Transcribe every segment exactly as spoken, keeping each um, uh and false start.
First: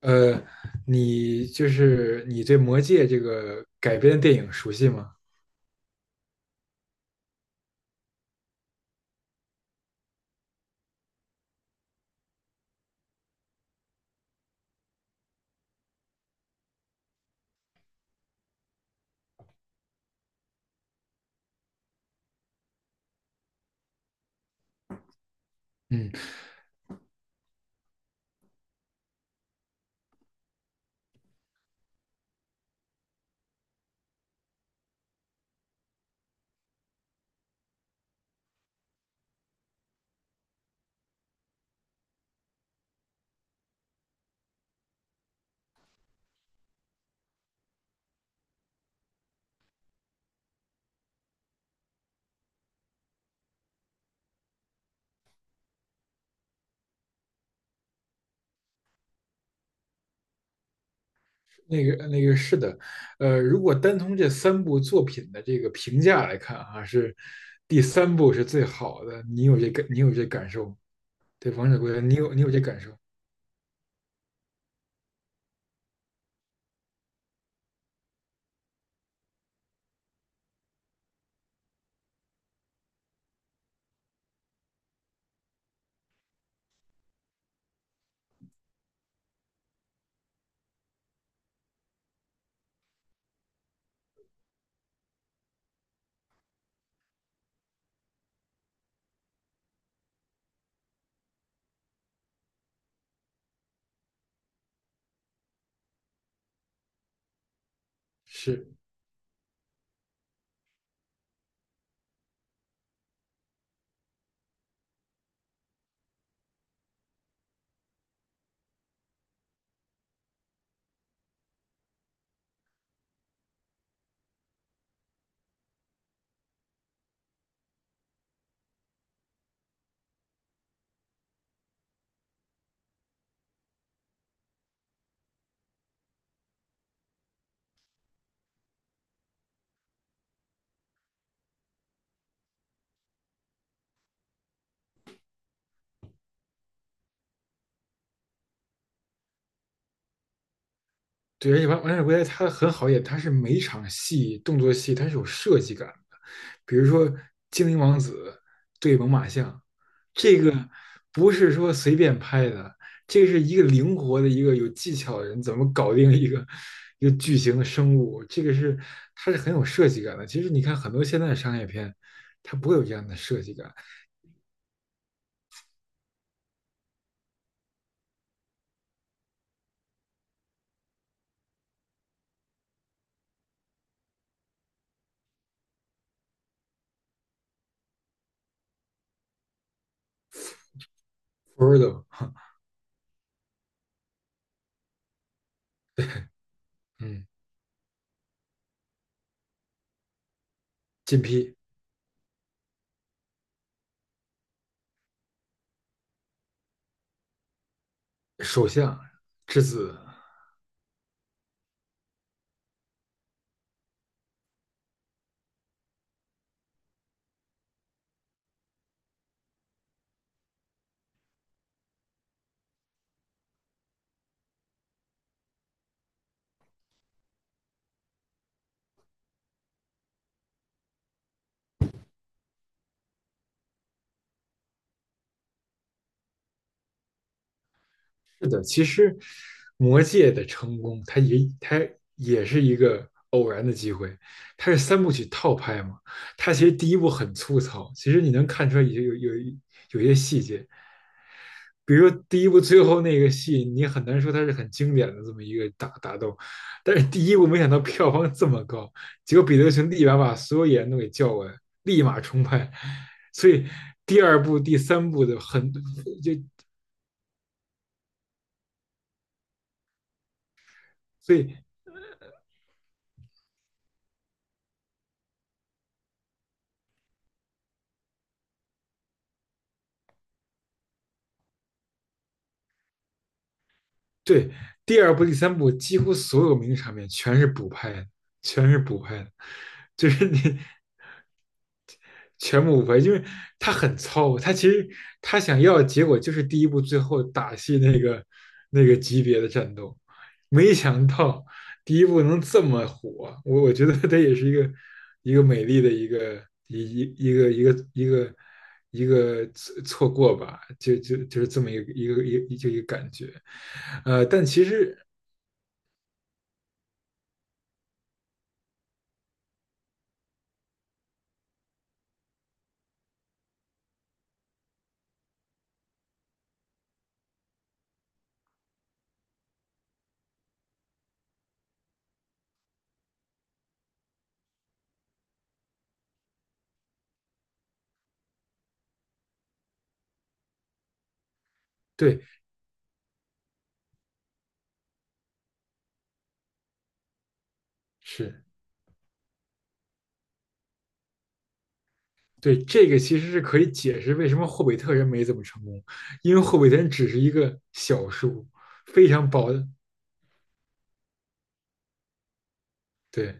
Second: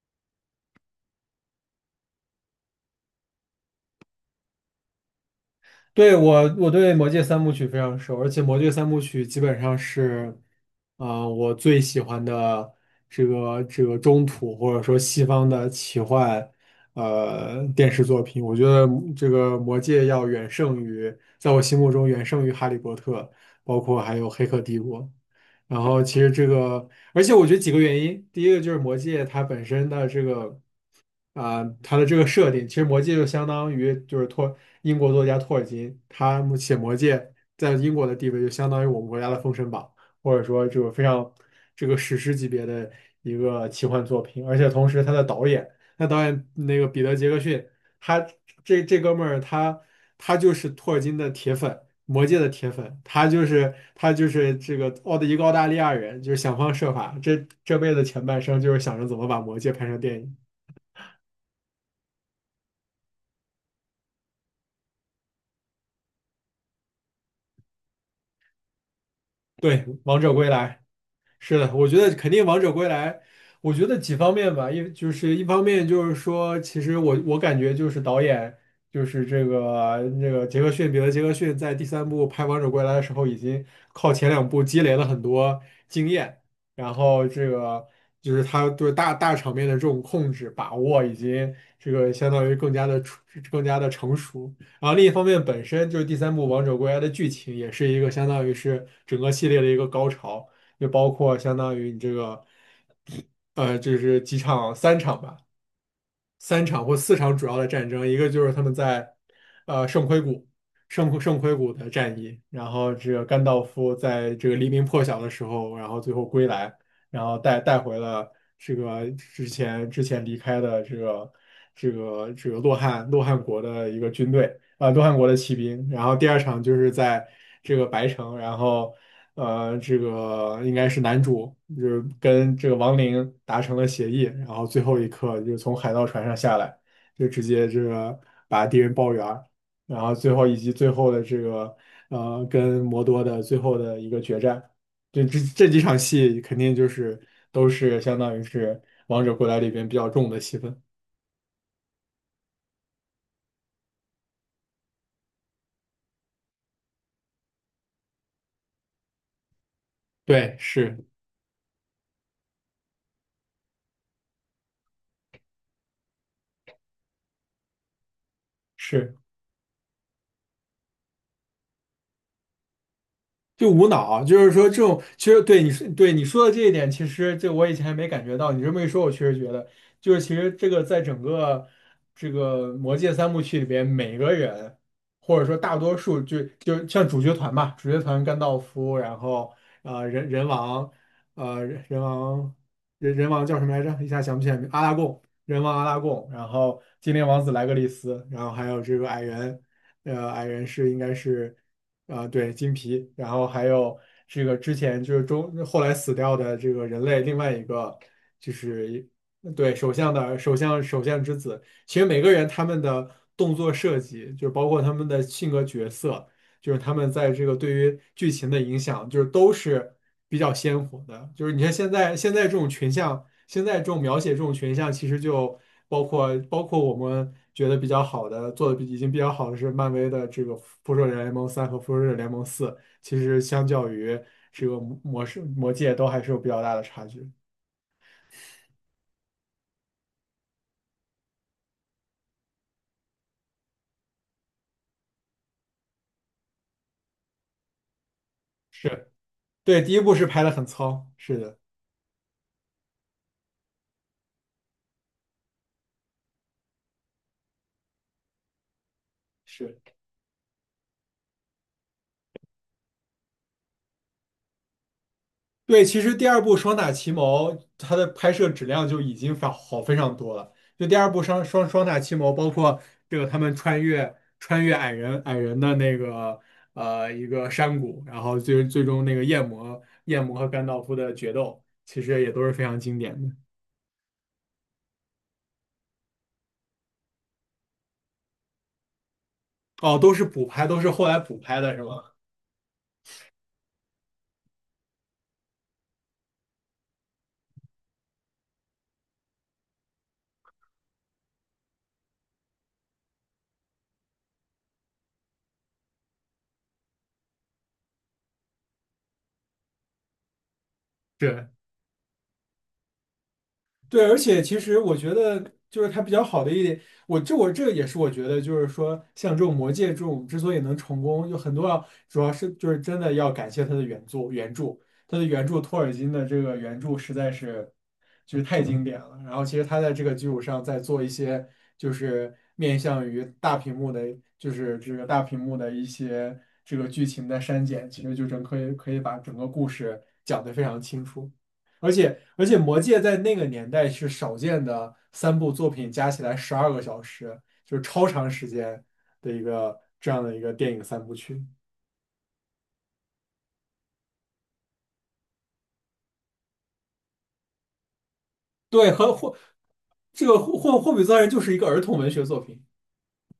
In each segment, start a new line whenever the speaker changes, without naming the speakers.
呃，你就是你对《魔戒》这个改编的电影熟悉吗？
对，我，我对《魔戒》三部曲非常熟，而且《魔戒》三部曲基本上是，呃，我最喜欢的这个这个中土或者说西方的奇幻，呃，电视作品。我觉得这个《魔戒》要远胜于，在我心目中远胜于《哈利波特》，包括还有《黑客帝国》。然后
嗯，
其实这个，而且我觉得几个原因，第一个就是《魔戒》它本身的这个。啊，它的这个设定，其实《魔戒》就相当于就是托英国作家托尔金，他们写《魔戒》在英国的地位就相当于我们国家的《封神榜》，或者说就是非常这个史诗级别的一个奇幻作品。而且同时，他的导演，那导演那个彼得·杰克逊，他这这哥们儿他他就是托尔金的铁粉，《魔戒》的铁粉，他就是他就是这个澳的一个澳大利亚人，就是想方设法，这这辈子前半生就是想着怎么把《魔戒》拍成电影。
那个那个是的。呃，如果单从这三部作品的这个评价来看啊，是第三部是最好的。你有这
对，
个，你有
王
这
者归
感受吗？
来，
对
是
《王
的，
者
我
归
觉
来》，
得
你
肯
有你
定
有
王
这
者
感
归
受？
来，我觉得几方面吧，一就是一方面就是说，其实我我感觉就是导演就是这个那个杰克逊彼得杰克逊在第三部拍《王者归来》的时候，已经靠前两部积累了很多经验，然后这个就是他对大大场面的这种控制把握，已经这个相当于更加的出更加的成熟。然后另一方面，本身就是第三部《王者归来》的剧情也是一个相当于是整个系列的一个高潮。就包括相当于你这个，呃，就是几场三场吧，三场或四场主要的战争，一个就是他
是，
们在，呃，圣盔谷，圣圣盔谷的战役，然后这个甘道夫在这个黎明破晓的时候，然后最后归来，然后带带回了这个之前之前离开的这个这个这个洛汗洛汗国的一个军队。呃东汉国的骑兵，然后第二场就是在这个白城，然后呃这个应该是男主就是跟这个王灵达成了协议，然后最后一刻就是从海盗船上下来，就直接这个把敌人包圆儿，然后最后以及最后的这个呃跟摩多的最后的一个决战，就这这几场戏肯定就是都是相当于是王者归来里边比较重的戏份，
对，而且《王王者归来》它很好演，它是每一场戏动作戏它是有设计感的。比如说精灵王子对猛犸象，这个
对，是
不是说随便拍的，这是一个灵活的一个有技巧的人怎么搞定一个一个巨型的生物。这个是
是。
它是很有设计感的。其实你看很多现在的商业片，它不会有这样的设计
就
感。
无脑，就是说这种，其实对你说，对你说的这一点，其实这我以前还没感觉到，你这么一说，我确实觉得，就是其实这个在整个这个魔戒三部曲里边，每个人或者说大多数就就像主角团吧，主角团甘道夫，然后呃人人王，呃人人
Frodo。
王人人王叫什么来着？一下想不起来名，阿拉贡，人王阿拉贡，然后精灵
嗯。
王子莱格利斯，然后还有这个矮人，呃矮人是应该
金批。
是。啊，对，金皮，然后还有这个之前就是中后来死掉的这个人类另外一个就
首
是
相
一
之
对首
子。
相的首相首相之子，其实每个人他们的动作设计，就包括他们的性格角色，就是他们在这个对于剧情的影响，就是都是比较鲜活的。就是你看现在现在这种群像，现在这种描写这种群像，其实就包括包括我们觉得比较好的，做的比已经比较好的是漫威的这个《复仇者联盟三》和《复仇者联盟四》，其实相较于这个魔魔世魔界都还是有比较大的差距。
是的，其实魔戒的成功，它也它也是一个偶然的机会。它是三部曲套拍嘛，它其实第一部很粗糙，其实你能看出来有
是，
有有
对，第一
有一
部
些
是
细
拍的很
节。
糙，是的。
比如说第一部最后那个戏，你很难说它是很经典的这么一个打打斗，但是第一部没想到票房这么高，结果彼
是。
得熊立马把所有演员都给叫过来，立马重拍。所以第二部、第三部的很
对，其实第
就
二部《双塔奇谋》它的拍摄质量就已经非好非常多了。就第二部
所
双
以
双双塔奇谋，包括这个他们穿越穿越矮人矮人的那个呃一个山谷，然后最最终那个夜魔夜魔和甘道夫的决斗，其实也都是非常经典的。
对，第二部、第三部几乎所有名的场面全是补拍的，全是补拍的，
哦，
就
都是
是
补
你
拍，都是后来补拍的是吗？
全部补拍。因为他很糙，他其实他想要的结果就是第一部最后打戏那个那个级别的战斗，没想到第一部能这么火。我我觉得他也是一个一个美丽的一个一一一个一个一个一个错过吧，就就 就
对。
是这么一个一个一就一个感觉。
对，而
呃，
且
但
其
其
实我
实，
觉得，就是它比较好的一点，我这我这也是我觉得，就是说像这种魔戒这种之所以能成功，有很多要主要是就是真的要感谢它的原作原著，它的原著托尔金的这个原著实在是就是太经典了。然后其实他在这个基础上再做一些就是面向于大屏幕的，就是这个大屏幕的一些这个剧情的删减，其实就整可以可以把整个故事讲得非常清楚。而且
对，
而且《魔戒》在那个年代是少见的三部作品加起来十二个小时，就是超长
是，
时间的一个这样的一个电影三部曲。
对，这个其实是可以解释为什么霍比特人没怎么成功。因为霍比特人只是一个小数，
对，
非
和
常
霍
薄的，
这个霍霍霍比特人就是一个儿童文学作品。
对。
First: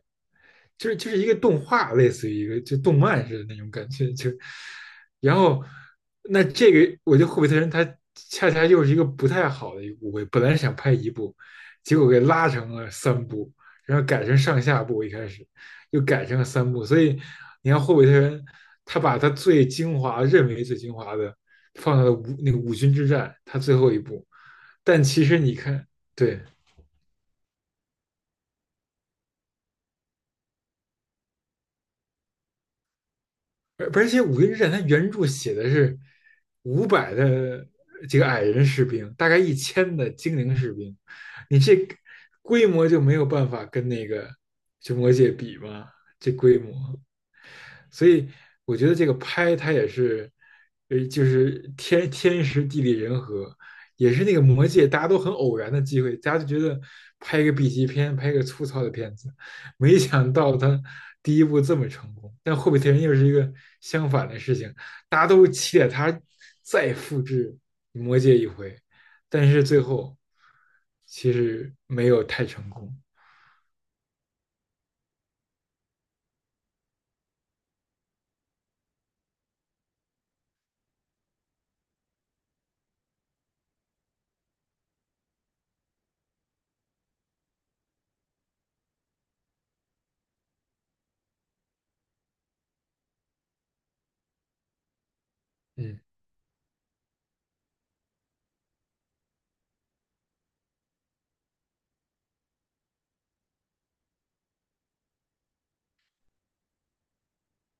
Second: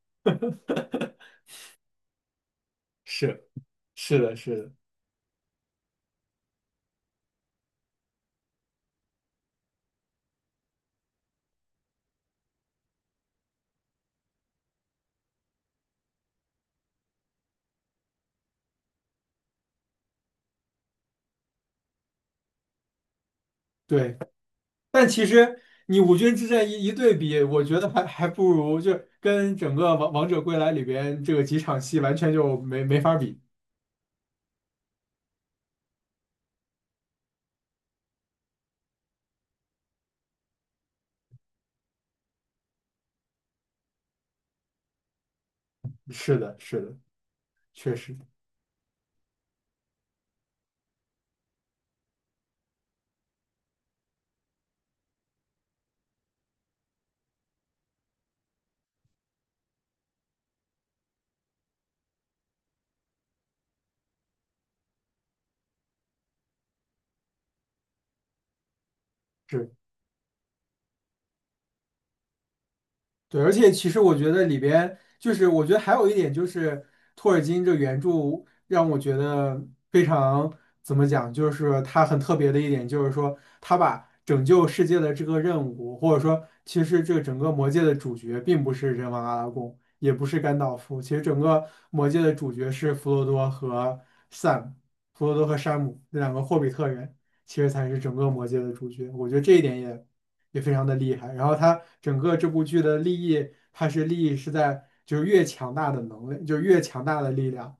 就是就是一 个动画，类似于一个就动漫似的
是
那种感觉。
是
就
的，是的，
然后那这个我觉得《霍比特人》他恰恰又是一个不太好的一个误会。本来是想拍一部，结果给拉成了三部，然后改成上下部，一开始又改成了三部。所以你看《霍比特人》，他把他最精华认为最精华的放到了五那个五军之战，他最后一
对。
部。但
但其
其实你
实
看，
你五军
对，
之战一一对比，我觉得还还不如就跟整个王王者归来里边这个几场戏完全就没没法比。
而而且《五林之战》它原著写的是五百的这个矮人士兵，大概一千的精灵士兵。你这规模就没有办法跟那个就魔界比吗？这
是的，
规模，
是的，确
所
实。
以我觉得这个拍它也是，呃，就是天天时地利人和。也是那个魔戒大家都很偶然的机会，大家就觉得拍一个 B 级片，拍一个粗糙的片子，没想到他第一部这么成功。但《霍比特人》又是一个相反的事情，大家都期待他再复制魔戒一回，但是
是。
最后其实没有太成功。
对，而且其实我觉得里边就是，我觉得还有一点就是托尔金这原著让我觉得非常怎么讲，就是他很特别的一点，就是说他把拯救世界的这个任务，或者说其实这个整个魔界的主角并不是人王阿拉贡，也不是甘道夫，其实整个魔界的主角是弗罗多和 Sam，弗罗多和山姆
嗯，
这两个霍比特人，其实才是整个魔界的主角。我觉得这一点也。也非常的厉害。然后它整个这部剧的利益，它是利益是在就是越强大的能力，就是越强大的力量，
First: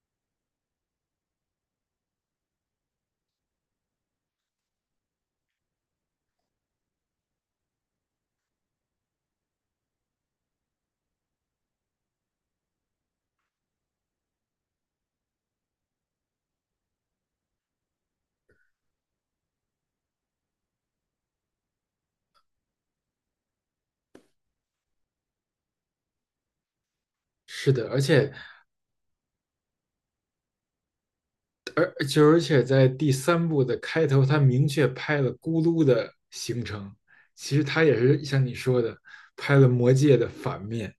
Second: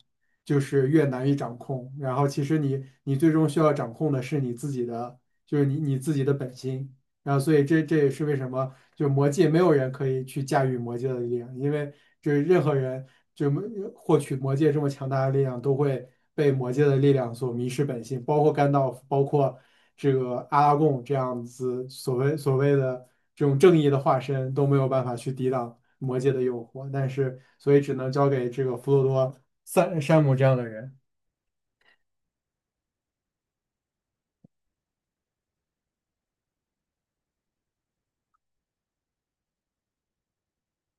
就是越难以掌控。然后其实你你最终需要掌控的是你自己的，就是你你自己的本心。然后所以这这也是为什么。就魔界没有人可以去驾驭魔界的力量，因为就是任何人就没获取魔界这么强大的力量，都会被魔界的力量所迷失本性，包括甘道夫，包括这个阿拉贡这样子所谓所谓的这种正义的化身都没有办法去抵挡魔界的诱惑，但是
是
所以
的，
只
而
能交
且
给这个弗罗多、三山姆这样的人。
而就而且在第三部的开头，他明确拍了咕噜的形成。其实他也是像你说的，拍了魔戒的反面。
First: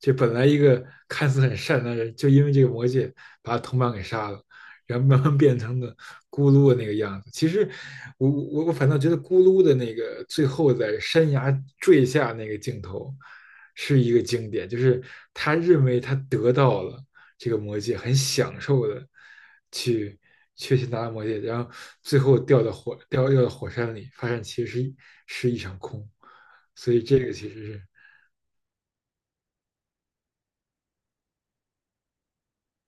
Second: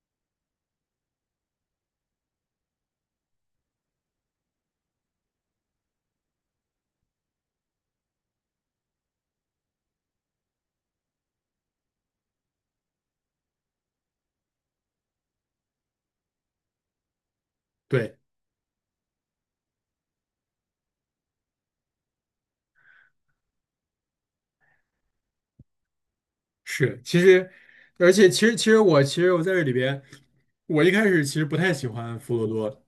这本来一个看似很善良的人，就因为这个魔戒把他同伴给杀了，然后慢慢变成了咕噜的那个样子。其实我我我反倒觉得咕噜的那个最后在山崖坠下那个镜头是一个经典。就是他认为他得到了这个魔戒，很
对。
享受的去去去拿到魔戒，然后最后掉到火掉掉到火山里，发现其实是是一场空。所
是，
以这
其
个其
实，
实是
而且其实其实我其实我在这里边，我一开始其实不太喜欢弗罗多，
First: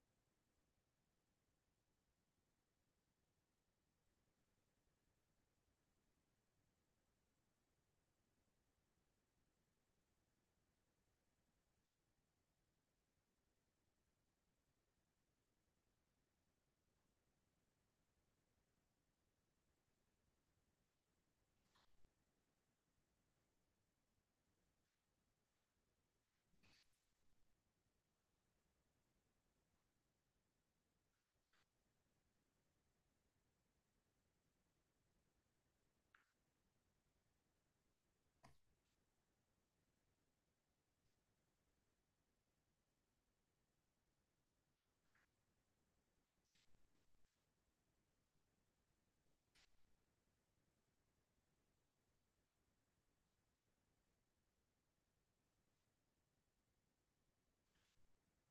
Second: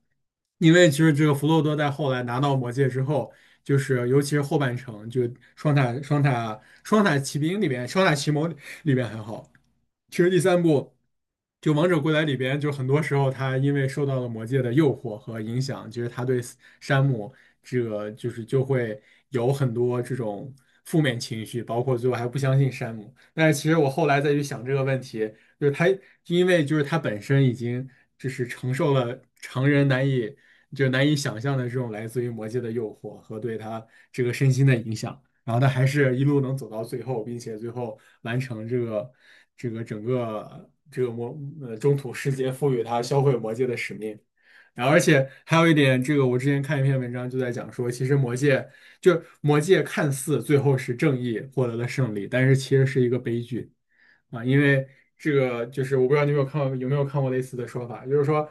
因为其实这个弗罗多在后来拿到魔戒之后，就是尤其是后半程，就双塔双塔双塔奇兵里边，双塔奇谋里边还好，其实第三部就《王者归来》里边，就很多时候他因为受到了魔戒的诱惑和影响，其实他对山姆这个就是就会有很多这种负面情绪，包括最后还不相信山姆。但是其实我后来再去想这个问题，就是他因为就是他本身已经就是承受了常人难以就难以想象的这种来自于魔界的诱惑和对他这个身心的影响，然后他还是一路能走到最后，并且最后完成这个这个整个这个魔呃中土世界赋予他销毁魔界的使命。然后，而且还有一点，这个我之前看一篇文章就在讲说，其实魔戒就魔戒看似最后是正义获得了胜利，但是其实是一个悲剧啊，因为这个就是我不知道你有没有看过有没有看过类似的说法，就是说，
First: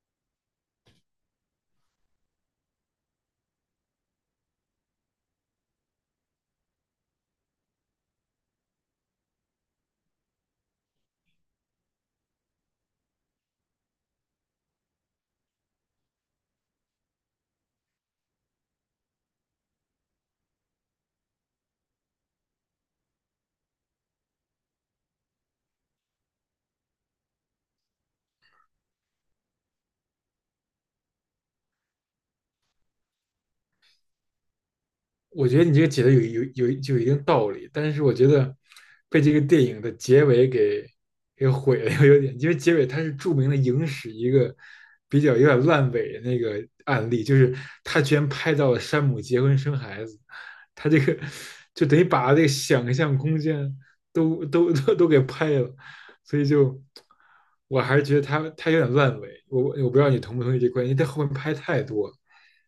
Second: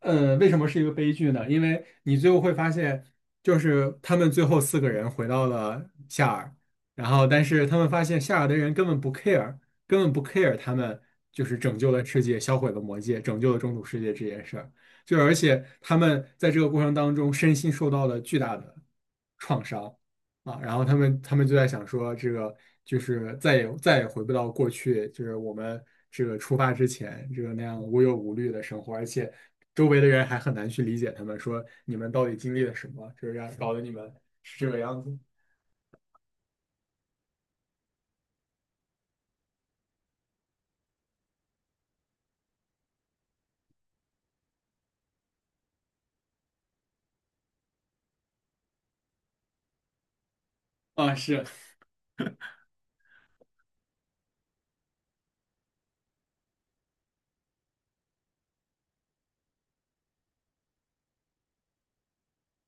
嗯，为什么是一个悲剧呢？因为你最后会发现，就是他们最后四个人回到了夏尔，然后但是他们发现夏尔的人根本不 care，根本不 care 他们就是拯救了世界，销毁了魔戒，拯救了中土世界这件事儿。就而且他们在这个过程当中身心受到了巨大的创伤啊，然后他们他们就在想说，这个就是再也再也回不到过去，就是我们这个出发之前这个那样无忧无虑的生活，而且周围的人还很难去理解他们，说你们到底经历了什么，就是让搞得你们是这个样子
我觉得你这个解的有有有就有一定道理，但是我觉得被这个电影的结尾给给毁了，有点。因为结尾它是著名的影史一个比较有点烂尾的那个案例，就是他居然拍到了山姆结婚生孩子。他这
啊，
个
是。
就等于把这个想象空间都都都都给拍了。所以就我还是觉得他他有点烂尾。我我不知道你同不同意这观点，因为他后面拍太多了。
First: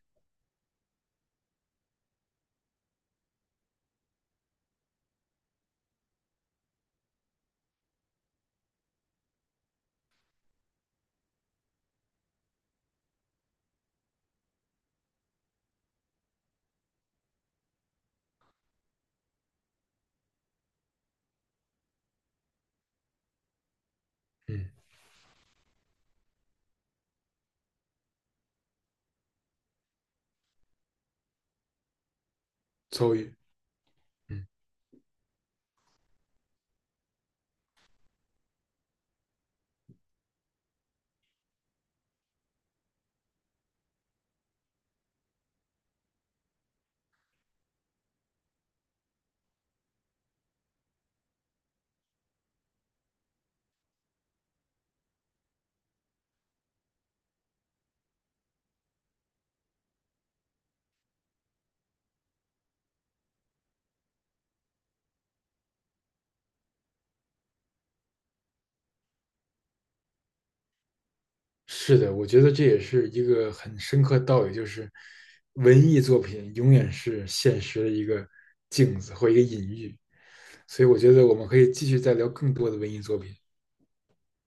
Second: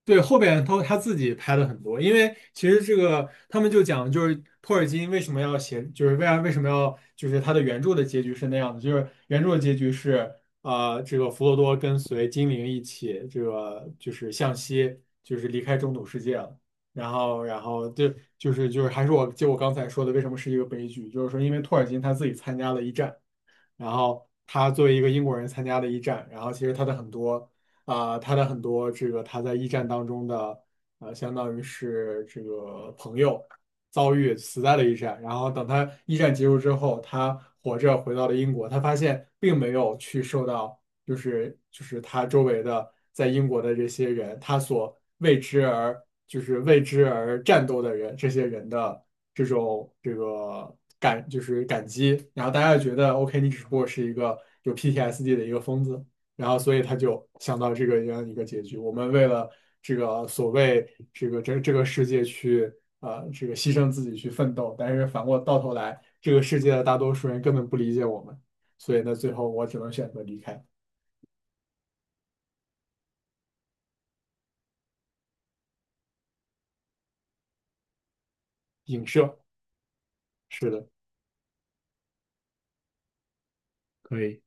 对，后边他他自己拍的很多，因为其实这个他们就讲，就是托尔金为什么要写，就是为啥为什么要，就是他的原著的结局是那样的，就是原著的结局是，呃，这个弗罗多跟随精灵一起，这个就是向西，就是离开中土世界了，然后然后对，就是就是还是我就我刚才说的，为什么是一个悲剧，就是说因为托尔金他自己参加了一战。然后
嗯，
他作为一个英国人参加的一战，然后其实他的很多啊、他的很多这个他在一战当中的呃，相当于是这个
遭
朋
遇。
友遭遇
嗯。
死在了一战，然后等他一战结束之后，他活着回到了英国，他发现并没有去受到。就是就是他周围的在英国的这些人，他所为之而就是为之而战斗的人，这些人的这种这个感就是感激，然后大家就觉得 OK，你只不过是一个有 P T S D 的一个疯子，然后所以他就想到这个这样一个结局。我们为了这个所谓这个这这个世界去呃这个牺牲自己去奋斗，但是反过到头来，这个世界的大多数人根本不理解我们。所以呢，最后我只能选择离开。
是的，我觉得这也是一个很深刻的道理，就是文艺作品永远是现实的一个镜
影
子或一
射，
个隐喻。
是
所
的，
以我觉得我们可以继续再聊更多的文艺作品。
可以。